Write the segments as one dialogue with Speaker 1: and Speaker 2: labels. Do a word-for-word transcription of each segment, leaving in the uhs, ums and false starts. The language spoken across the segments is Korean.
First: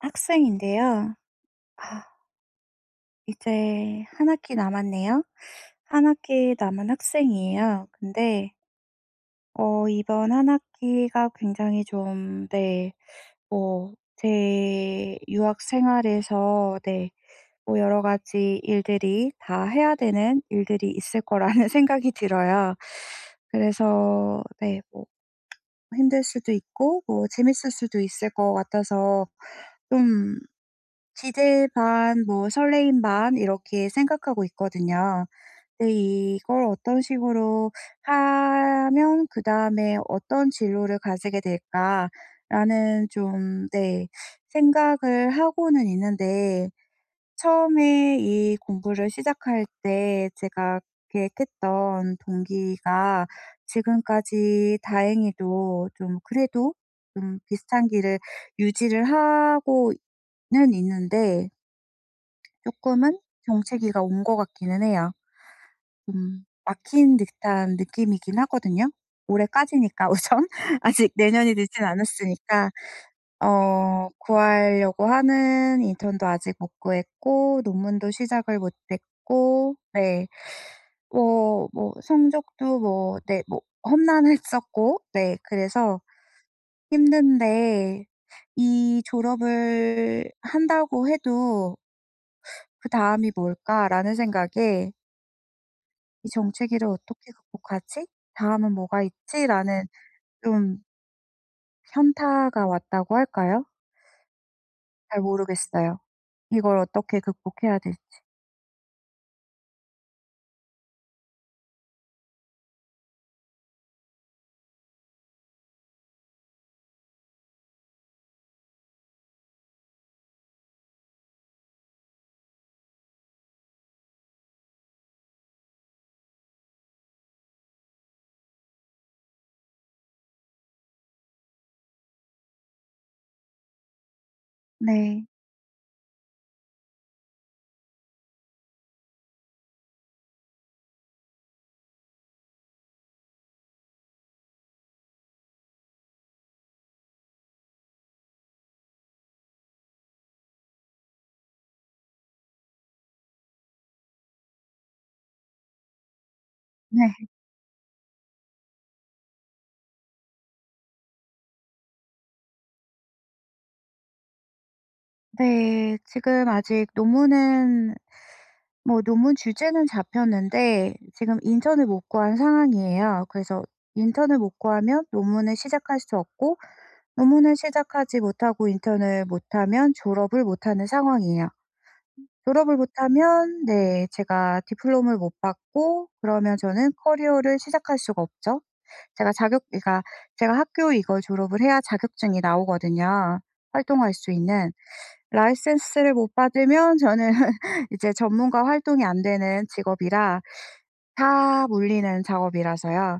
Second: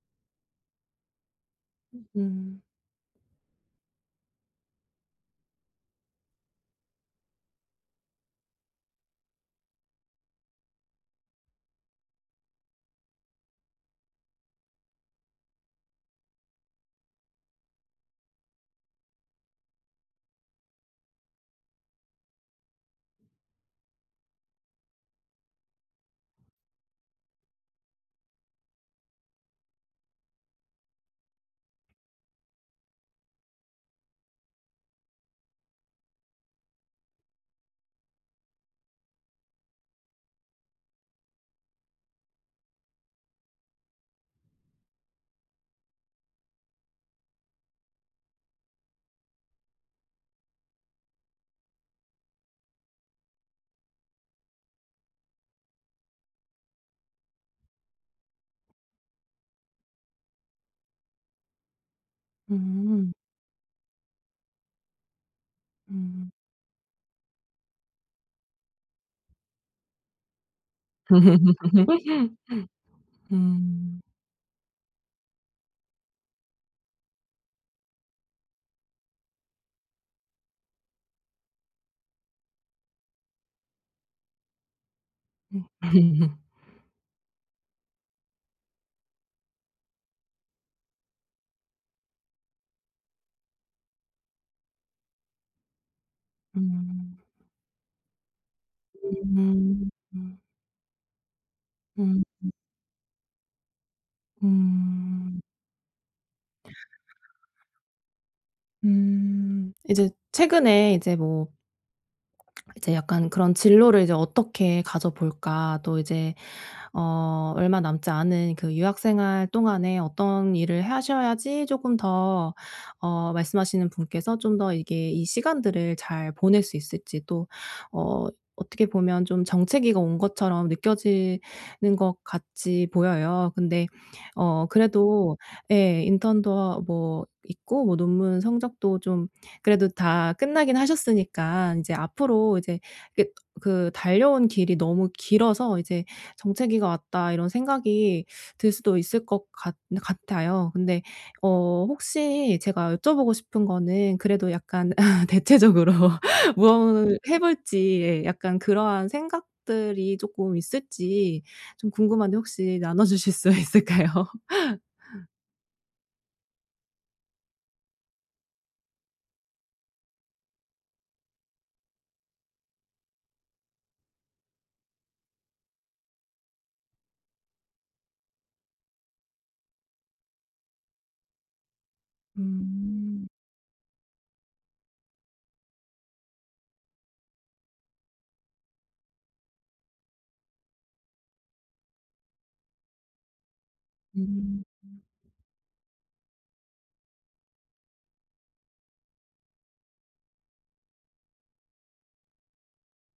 Speaker 1: 학생인데요. 아
Speaker 2: 음.
Speaker 1: 이제 한 학기 남았네요. 한 학기 남은 학생이에요. 근데 어 이번 한 학기가 굉장히 좀 네 뭐 제 유학 생활에서 네 뭐 여러 가지 일들이 다 해야 되는 일들이 있을 거라는 생각이 들어요. 그래서 네 뭐 힘들 수도 있고 뭐 재밌을 수도 있을 것 같아서 좀 기대 반 뭐 설레임 반 이렇게 생각하고 있거든요. 근데 '이걸 어떤 식으로 하면 그다음에 어떤 진로를 가지게 될까.'라는 좀 네 생각을 하고는 있는데 처음에 이 공부를 시작할 때 제가 계획했던 동기가 지금까지 다행히도 좀 그래도 좀 비슷한 길을 유지를 하고는 있는데
Speaker 2: 음.
Speaker 1: ...쪼끔은 정체기가 온 것 같기는 해요.
Speaker 2: 음.
Speaker 1: 음 막힌 듯한 느낌이긴 하거든요. 올해까지니까 우선 아직 내년이 늦진 않았으니까
Speaker 2: 음.
Speaker 1: 어 구하려고 하는 인턴도 아직 못 구했고 논문도 시작을 못 했고 네 뭐 뭐 성적도 뭐 네 뭐 험난했었고 네
Speaker 2: 음.
Speaker 1: 그래서 힘든데 '이 졸업을 한다고 해도 그다음이 뭘까?'라는 생각에 '이 정체기를
Speaker 2: 음.
Speaker 1: 어떻게 극복하지? 다음은 뭐가 있지?'라는
Speaker 2: 음 음.
Speaker 1: 좀
Speaker 2: 음.
Speaker 1: 현타가 왔다고 할까요? 잘
Speaker 2: 음.
Speaker 1: 모르겠어요. 이걸 어떻게 극복해야 될지.
Speaker 2: 음, 이제 최근에 이제 뭐 이제 약간 그런 진로를 이제 어떻게 가져 볼까 또 이제 어 얼마 남지 않은 그 유학 생활 동안에 어떤 일을 하셔야지 쪼끔 더 어 말씀하시는 분께서 좀 더 이게 이 시간들을 잘 보낼 수 있을지 또 어 어떻게 보면 좀 정체기가 온 것처럼 느껴지는 것 같이 보여요. 근데 어
Speaker 1: 네.
Speaker 2: 그래도 예 인턴도 하 뭐 있고 뭐 논문 성적도 좀 그래도 다 끝나긴 하셨으니까 인제 앞으로 이제 그 그 달려온 길이 너무 길어서 이제 '정체기가 왔다.' 이런 생각이 들 수도 있을 것 같 같아요. 근데 어 혹시 제가 여쭤보고 싶은 거는 그래도 약간 대체적으로
Speaker 1: 네.
Speaker 2: 무엇을 해 볼지 약간 그러한 생각들이 쪼끔 있을지 좀 궁금한데 혹시 나눠 주실 수 있을까요?
Speaker 1: 네. 지금 아직 논문은 뭐 논문 주제는 잡혔는데 지금 인턴을 못 구한 상황이에요. 그래서 인턴을 못 구하면 논문을 시작할 수 없고, 논문을 시작하지 못하고 인턴을 못 하면 졸업을 못 하는 상황이에요. 졸업을 못
Speaker 2: 음.
Speaker 1: 하면 네, 제가 diploma를 못 받고 그러면 저는 커리어를 시작할 수가 없죠. 제가 자격 그니까 제가 학교 이걸 졸업을 해야 자격증이 나오거든요 활동할 수
Speaker 2: 음.
Speaker 1: 있는. license를 못 받으면 저는 이제 전문가 활동이 안 되는 직업이라 다 물리는 작업이라서요.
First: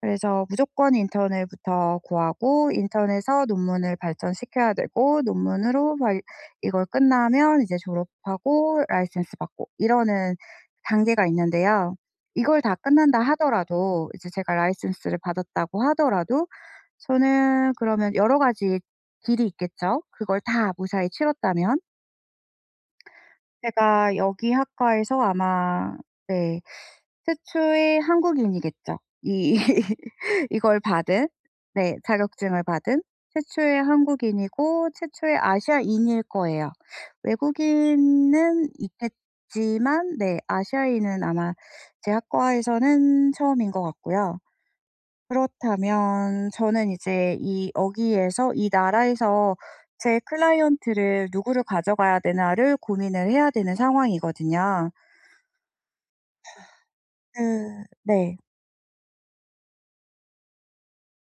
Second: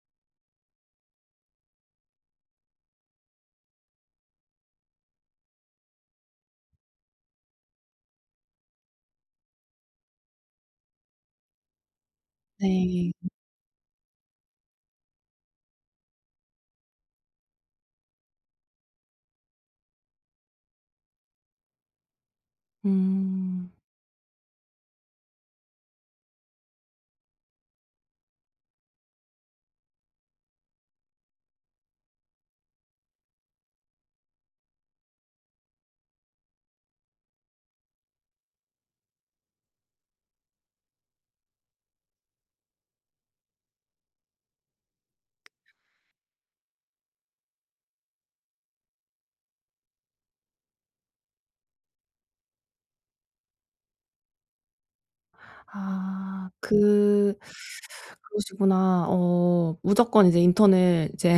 Speaker 1: 그래서 무조건 인턴을 부터 구하고 인턴에서 논문을 발전시켜야 되고 논문으로 막 이걸 끝나면 이제 졸업하고 license 받고 이러는 단계가 있는데요. 이걸 다
Speaker 2: 네.
Speaker 1: 끝난다
Speaker 2: 음.
Speaker 1: 하더라도 이제 제가 license를 받았다고 하더라도 저는 그러면 여러 가지 길이 있겠죠 그걸 다 무사히 치렀다면?
Speaker 2: 음.
Speaker 1: 제가 여기 학과에서 아마 네 최초의 한국인이겠죠. 이 이걸 받은 네 자격증을 받은 최초의 한국인이고 최초의 아시아인일 거예요. 외국인은 있겠지만 네 아시아인은 아마 제 학과에서는 처음인 것 같고요. 그렇다면 저는 이제 이 여기에서 이 나라에서 제 클라이언트를 누구를 가져가야 되나를 고민을 해야 되는 상황이거든요.
Speaker 2: 아 그
Speaker 1: 그 네.
Speaker 2: 그러시구나. 어 무조건 이제 인턴을 이제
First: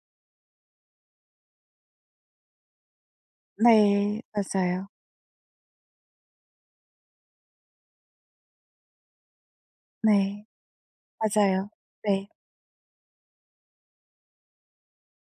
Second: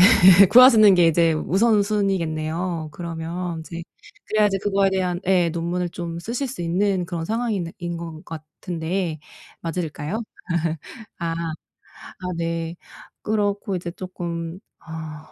Speaker 2: 구하시는 게 이제 우선순위겠네요 그러면 이제.
Speaker 1: 네.
Speaker 2: 그래야지
Speaker 1: 맞아요.
Speaker 2: 그거에 대한 예 논문을 좀 쓰실 수 있는 그런 상황인 인 것 같은데 맞을까요?
Speaker 1: 네.
Speaker 2: 아
Speaker 1: 맞아요. 네.
Speaker 2: 아 네. 그렇고 이제 쪼끔 아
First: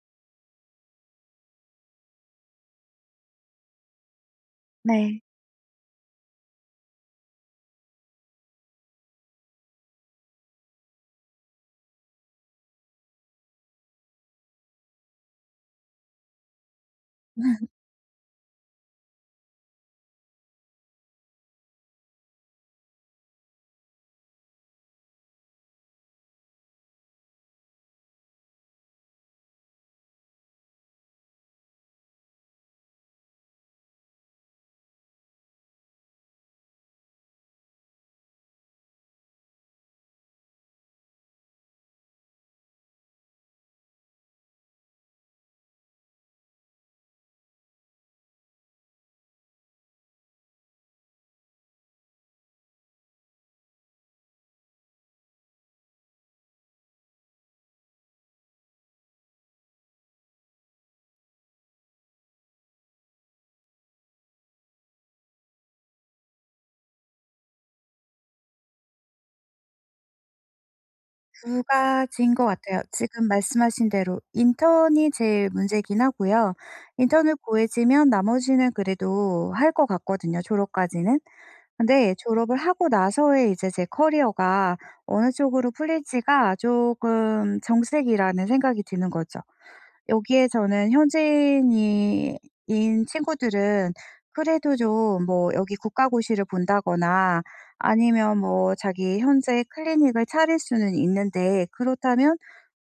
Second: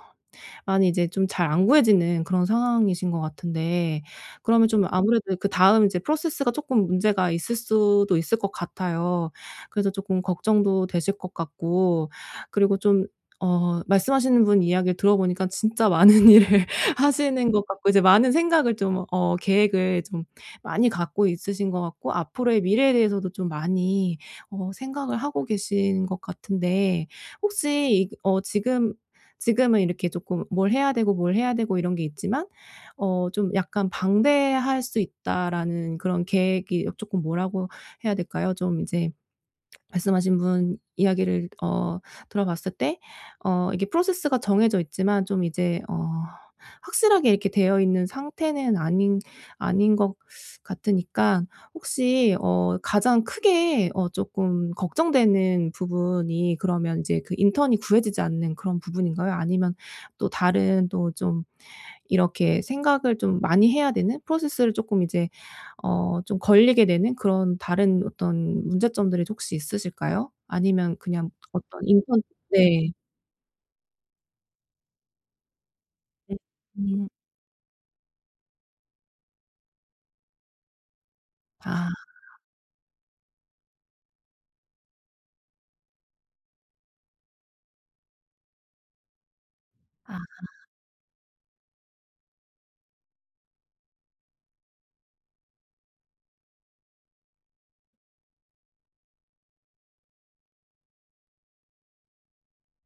Speaker 2: 많이 이제 좀 잘 안 구해지는 그런 상황이신 것 같은데 그러면 좀
Speaker 1: 네.
Speaker 2: 아무래도 그다음 이제 프로세스가 쪼끔 문제가 있을 수도 있을 것 같아요. 그래서 조금 걱정도 되실 것 같고 그리고 좀 어 말씀하시는 분 이야기를 들어 보니까 진짜 많은 일을 하시는 것 같고 이제 많은 생각을 좀 어 계획을 좀 많이 갖고 있으신 것 같고 앞으로의 미래에 대해서도 좀 많이 어 생각을 하고 계신 것 같은데 혹시 어 지금 지금은 이렇게 쪼끔 뭘 해야 되고 뭘 해야 되고 이런 게 있지만 어 좀 약간 '방대할 수 있다.'라는 그런 계획이 쪼끔 뭐라고 해야 될까요? 좀 이제 말씀하신 분 이야기를 어 들어 봤을 때 어 이게 프로세스가 정해져 있지만 좀 이제 어 확실하게 이렇게 되어있는 상태는 아닌 아닌 것 같으니까 혹시 어 가장 크게 어 쪼끔 걱정되는 부분이 그러면 이제 그 인턴이 구해지지 않는 그런 부분인가요? 아니면 또 다른 또 좀 이렇게 생각을 좀 많이 해야 되는 프로세스를 쪼끔 이제 어 좀 걸리게 되는 그런 다른 어떤 문제점들이 혹시 있으실까요? 아니면 그냥
Speaker 1: 두
Speaker 2: 어떤 인턴
Speaker 1: 가지인 것 같아요.
Speaker 2: 네.
Speaker 1: 지금 말씀하신 대로 인턴이 제일 문제이긴 하고요.
Speaker 2: 음.
Speaker 1: 인턴을 구해지면 나머지는 그래도 할 것 같거든요 졸업까지는.
Speaker 2: 아.
Speaker 1: 근데 졸업을 하고 나서의 이제 제 커리어가 어느 쪽으로 풀릴지가 쪼금 정색이라는 생각이 드는 거죠.
Speaker 2: 아.
Speaker 1: 여기에 저는 현지인이 인 친구들은 그래도 좀 뭐 여기 국가고시를 본다거나 아니면 뭐 자기 현재 클리닉을 차릴 수는 있는데 그렇다면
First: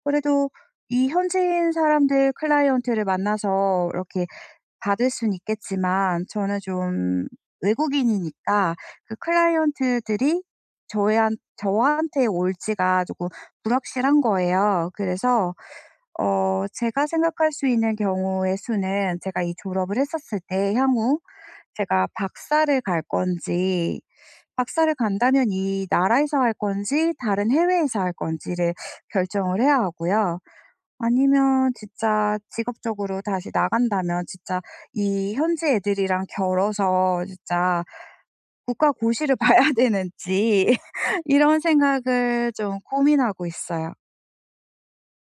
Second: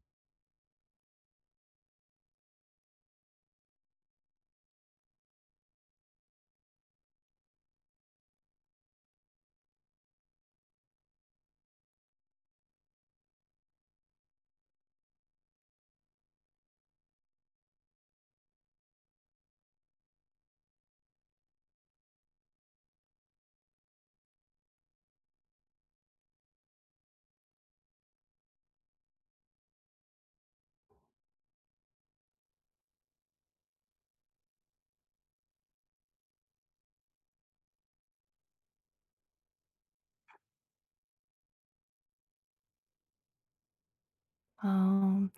Speaker 1: 그래도 이 현지인 사람들 클라이언트를 만나서 이렇게 받을 수는 있겠지만 저는 좀 외국인이니까 그 클라이언트들이 저한 저한테 올 지가 쪼끔 불확실한 거예요. 그래서 어 제가 생각할 수 있는 경우의 수는 제가 이 졸업을 했었을 때 향후 제가 박사를 갈 건지 박사를 간다면 이 나라에서 할 건지 다른 해외에서 할 건지를 결정을 해야 하고요. 아니면 진짜 직업적으로 다시 나간다면 진짜 이 현지 애들이랑 겨뤄서 진짜 국가 고시를 봐야 되는지 이런 생각을 좀 고민하고 있어요.
Speaker 2: 아.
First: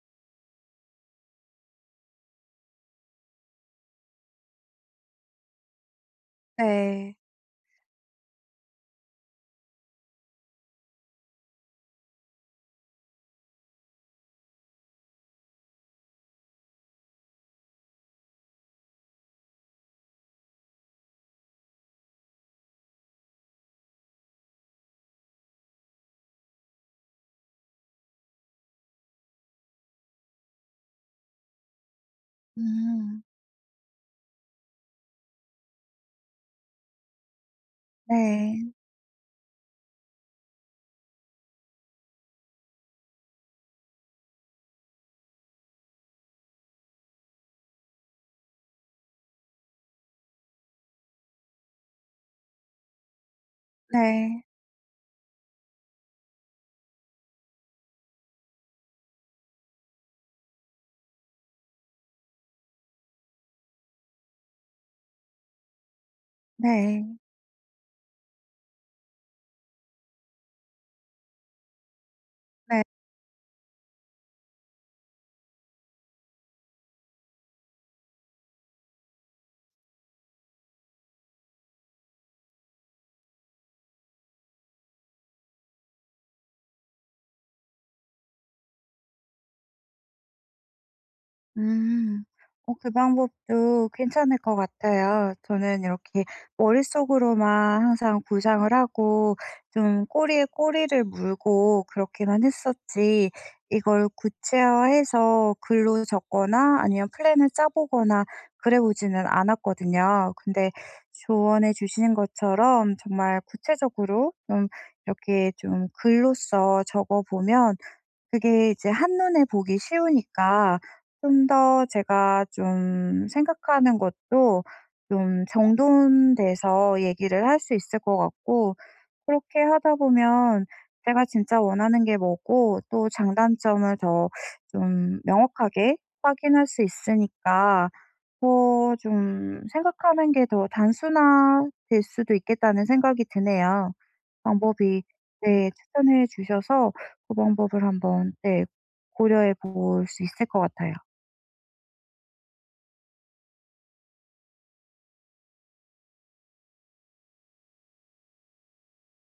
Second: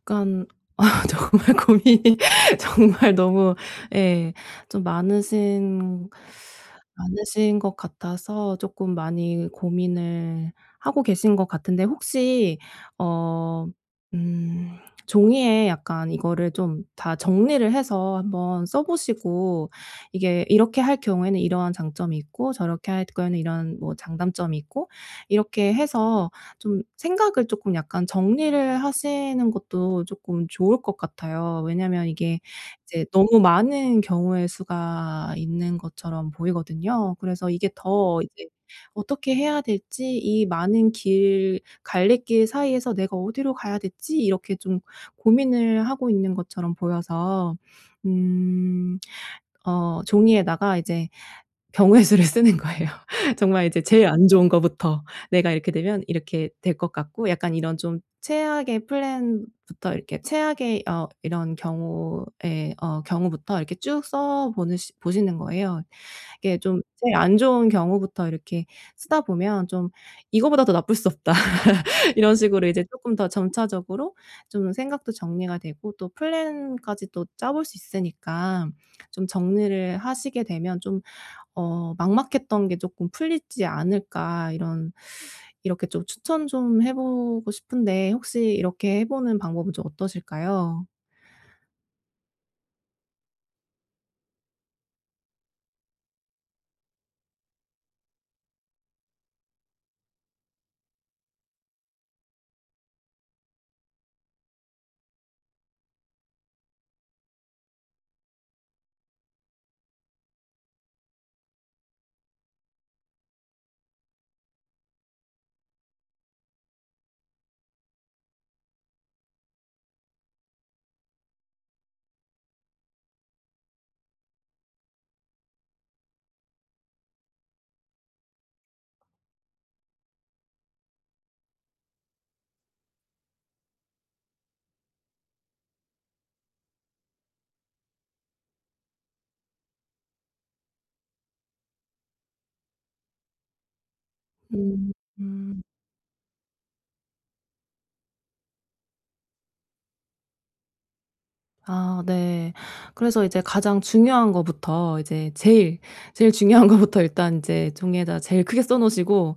Speaker 2: 약간 아 정말 고민이 정말 너무 예 좀 많으신
Speaker 1: 네.
Speaker 2: 많으신 것 같아서 쪼끔 많이 고민을 하고 계신 것 같은데 혹시 어 음 종이에 약간 이거를 좀 다 정리를 해서 한번 써 보시고 이게 이렇게 할 경우에는 이러한 장점이 있고 저렇게 할 경우에는 이런 뭐 장단점이 있고 이렇게 해서 좀 생각을 조금 약간 정리를 하시는 것도 쪼끔 좋을 것 같아요. 왜냐하면 이게 이제
Speaker 1: 음.
Speaker 2: 너무 많은 경우의 수가 있는 것처럼 보이거든요. 그래서 이게 더 이제
Speaker 1: 네.
Speaker 2: 어떻게 해야 될지 이 많은 길 갈래길 사이에서 내가 어디로 가야 될지 이렇게 좀 고민을 하고 있는 것처럼 보여서. 음. 어 종이에다가 이제 경우의 수를 쓰는 거예요. 정말 이제 제일 안
Speaker 1: 네.
Speaker 2: 좋은 것부터 내가 이렇게 되면 이렇게 될 것 같고 약간 이런 좀 최악의 플랜부터 이렇게 최악의 어 이런 경우에 어 경우부터 이렇게 쭉 써 보는 시 보시는 거예요. 이게 좀
Speaker 1: 네.
Speaker 2: 제일 안 좋은 경우부터 이렇게 쓰다 보면 좀 이것보다 더 나쁠 수 없다. 이런 식으로 이제
Speaker 1: 네.
Speaker 2: 쪼끔 더 점차적으로 좀 생각도 정리가 되고 또 플랜까지 또 짜 볼 수 있으니까 좀 정리를 하시게 되면 좀 어 막막했던게 조금 풀리지 않을까 이런 이렇게 좀 추천 좀 해 보고 싶은데 혹시 이렇게 해 보는 방법은 좀 어떠실까요?
Speaker 1: 음. 어 그 방법도 괜찮을 것 같아요. 저는 이렇게 머릿속으로만 항상 구상을 하고 좀 꼬리에 꼬리를 물고 그렇게만 했었지 이걸 구체화해서 글로 적거나 아니면 플랜을 짜 보거나 그래 보지는 않았거든요. 근데 조언해 주신 것처럼 정말 구체적으로 음 이렇게 좀 글로써 적어 보면 그게 이제 한눈에 보기 쉬우니까 좀 더 제가 좀 생각하는 것도 좀 정돈돼서 얘기를 할 수 있을 것 같고 그렇게 하다 보면 제가 진짜 원하는 게 뭐고 또 장단점을 더 좀 명확하게 확인할 수 있으니까 어 좀 생각하는 게 더 단순화될 수도 있겠다는 생각이 드네요.
Speaker 2: 음
Speaker 1: 방법이
Speaker 2: 음.
Speaker 1: 네 추천해 주셔서 그 방법을 한번 네 고려해 볼 수 있을 것 같아요.
Speaker 2: 아 네. 그래서 이제 가장 중요한 것부터 이제 제일, 제일 중요한 것부터 일단 인제 종이에다 제일 크게 써 놓으시고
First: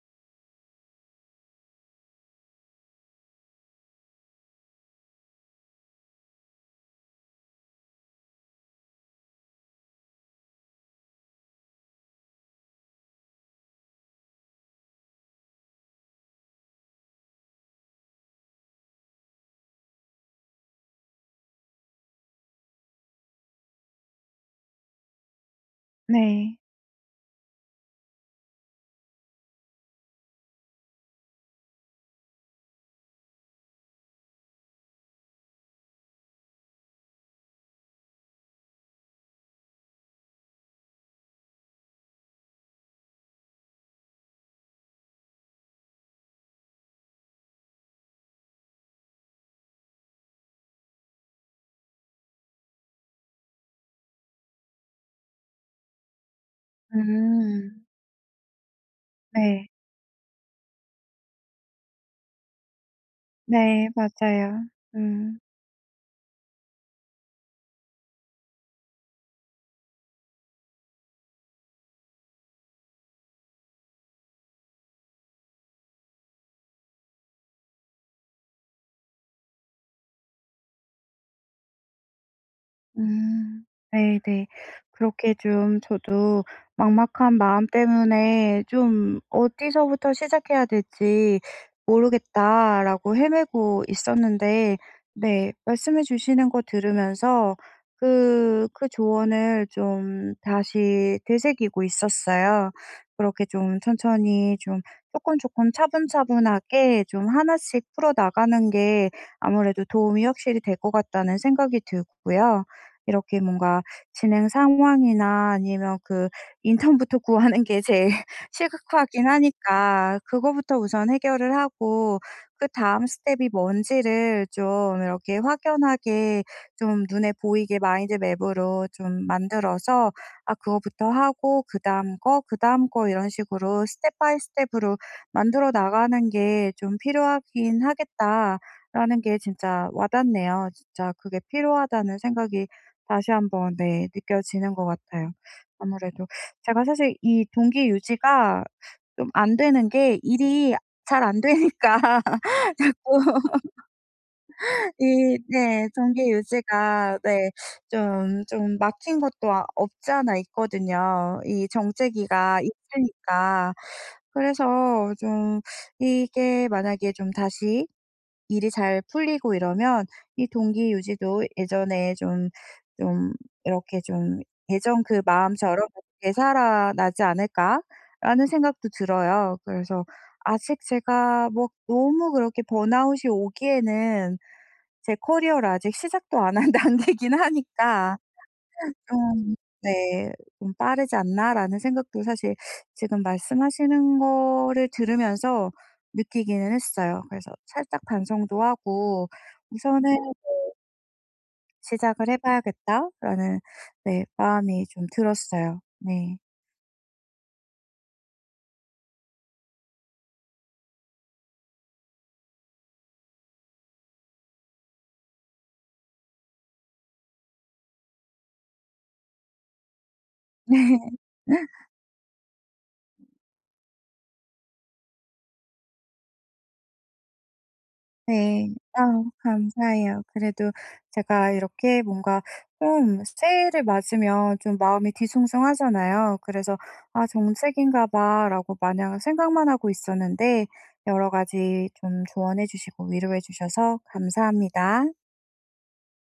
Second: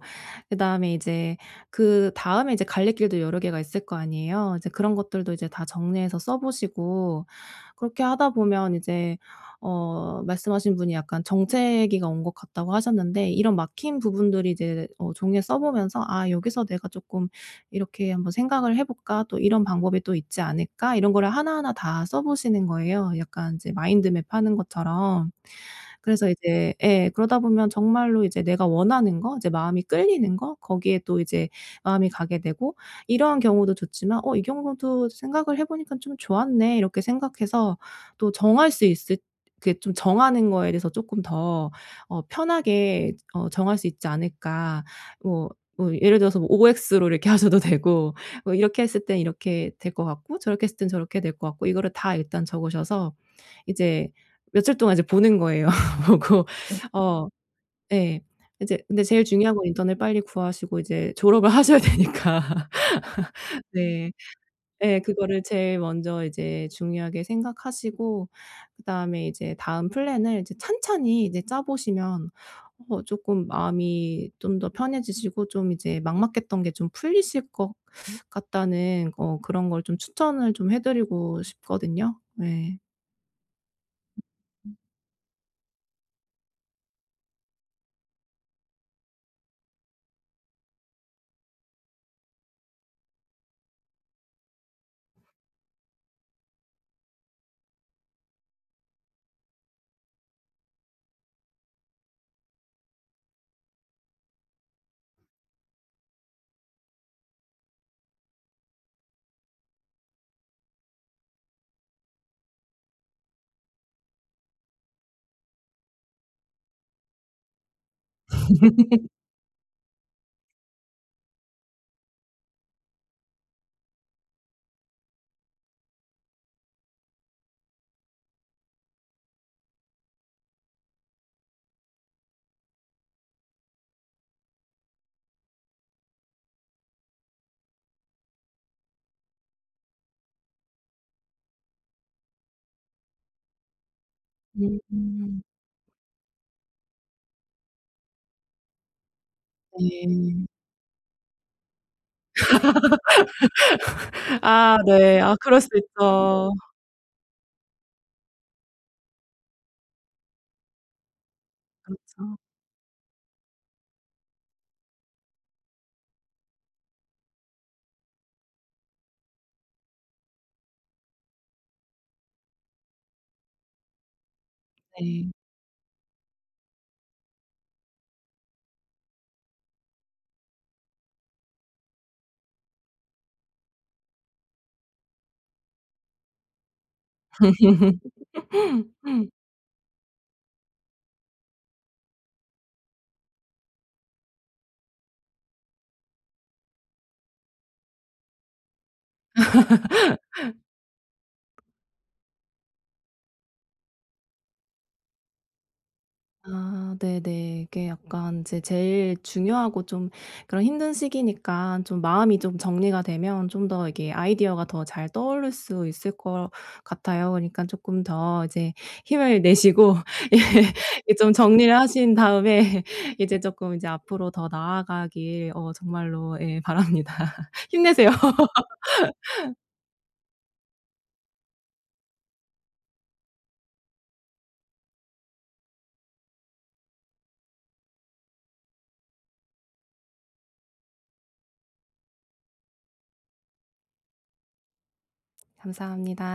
Speaker 2: 그다음에 이제 그다음에 이제 갈래길도 여러 개가 있을 거 아니에요. 이제 그런 것들도 이제 다 정리해서 써 보시고 그렇게 하다 보면 이제 어 말씀하신 분이 약간 정체기가 온 것 같다고 하셨는데 이런 막힌 부분들이 이제 어 종이에 써보면서 '아 여기서 내가 쪼끔 이렇게 한번 생각을 해 볼까? 또 이런 방법이 또 있지 않을까?' 이런 거를 하나하나 다 써 보시는 거예요 약간 이제 마인드 맵 하는 것처럼. 그래서
Speaker 1: 네.
Speaker 2: 이제 예 그러다보면 정말로 이제 내가 원하는 것, 이제 마음이 끌리는 거 거기에 또 이제 마음이 가게 되고 '이러한 경우도 좋지만 어 이 경우도 생각을 해 보니까 좀 좋았네?' 이렇게 생각해서 또 정할 수 있을 이렇게 좀 정하는 거에 대해서 쪼끔 더 어 편하게 어 정할 수 있지 않을까. 뭐 뭐 예를 들어서 뭐 오엑스로 이렇게 하셔도 되고, 뭐 이렇게 했을 땐 이렇게 될 것 같고 저렇게 했을 땐 저렇게 될 것 같고 이거를 다 일단 적으셔서 이제 며칠 동안 이제 보는 거예요. 보고 어
Speaker 1: 음.
Speaker 2: 예. 이제 근데 제일 중요한 건
Speaker 1: 네.
Speaker 2: 인턴을 빨리 구하시고 이제 졸업을 하셔야 되니까.
Speaker 1: 네,
Speaker 2: 네.
Speaker 1: 맞아요.
Speaker 2: 예
Speaker 1: 음.
Speaker 2: 그거를 제일 먼저 이제 중요하게 생각하시고 그다음에 이제 다음 플랜을 찬찬히 이제 짜 보시면 어 쪼끔 마음이 좀 더 편해지시고 좀 이제 막막했던 게 좀 풀리실 것 같다는 어 그런 걸 좀 추천을 좀 해드리고 싶거든요. 네.
Speaker 1: 음, 네네. 그렇게 좀 저도 막막한 마음 때문에 좀 '어디서부터 시작해야 될지 모르겠다.'라고 헤매고 있었는데 네 말씀해 주시는 거 들으면서 그 그 조언을 좀 다시 되새기고 있었어요. 그렇게 좀 천천히 좀 쪼끔, 쪼끔 차분차분하게 좀 하나씩 풀어나가는 게 아무래도 도움이 확실히 될 것 같다는 생각이 들고요. 이렇게 뭔가 진행 상황이나 아니면 그 인턴부터 구하는 게 제일 시급하긴 하니까 그거부터 우선 해결을 하고 그다음 스텝이 뭔지를 좀 이렇게 확연하게 좀 눈에 보이게 마인드 맵으로 좀 만들어서 아 그거부터 하고 '그다음 거, 그다음 거 이런 식으로 스텝 바이 스텝으로 만들어 나가는 게 좀 필요하긴 하겠다.'라는 게 진짜 와닿네요. 진짜 그게 필요하다는 생각이 다시 한번 느껴지는 것 같아요.
Speaker 2: 음.
Speaker 1: 아무래도 제가 사실 이 동기 유지가 좀 안 되는 게
Speaker 2: 음.
Speaker 1: 일이 잘 안 되니까 자꾸
Speaker 2: 아. 아 네. 아
Speaker 1: 이
Speaker 2: 그럴 수
Speaker 1: 네, 동기
Speaker 2: 있죠.
Speaker 1: 유지가 네, 좀 좀 막힌 것도 없지 않아 있거든요. 이
Speaker 2: 그렇죠.
Speaker 1: 정체기가 있으니까. 그래서 어 좀 이게 만약에 좀 다시 일이 잘 풀리고 이러면 이 동기 유지도 예전에 좀 좀 이렇게 좀 예전 그
Speaker 2: 네.
Speaker 1: 마음처럼 '되살아나지 않을까?'라는 생각도 들어요. 그래서 아직 제가 뭐 너무 그렇게 번아웃이 오기에는 제 커리어를 아직 시작도 안 한 단계이긴 하니까. 좀 네 좀 "빠르지 않나?"라는 생각도 사실 지금 말씀하시는 거를 들으면서 느끼기는 했어요. 그래서 살짝 반성도 하고, 우선은 뭐 ...'시작을 해 봐야겠다.'라는 네, 마음이 좀 들었어요. 네.
Speaker 2: 아 네네. 이게 약간 인제 제일 중요하고 좀 그런 힘든 시기니까 좀 마음이 좀 정리가 되면 좀 더 이게 아이디어가 더 잘 떠오를 수 있을 것 같아요. 그러니까 쪼끔 더 이제 힘을 내시고
Speaker 1: 네.
Speaker 2: 예, 좀 정리를 하신 다음에 이제 쪼끔 이제 앞으로 더 나아가길 어 정말로 예 바랍니다. 힘내세요.
Speaker 1: 네, 아 감사해요. 그래도 제가 이렇게 뭔가 좀 새해를 맞으면 좀 마음이 뒤숭숭하잖아요. 그래서 아 '정체기인가 봐.'라고 마냥 생각만 하고 있었는데, 여러 가지 좀 조언해 주시고 위로해 주셔서 감사합니다.
Speaker 2: 감사합니다.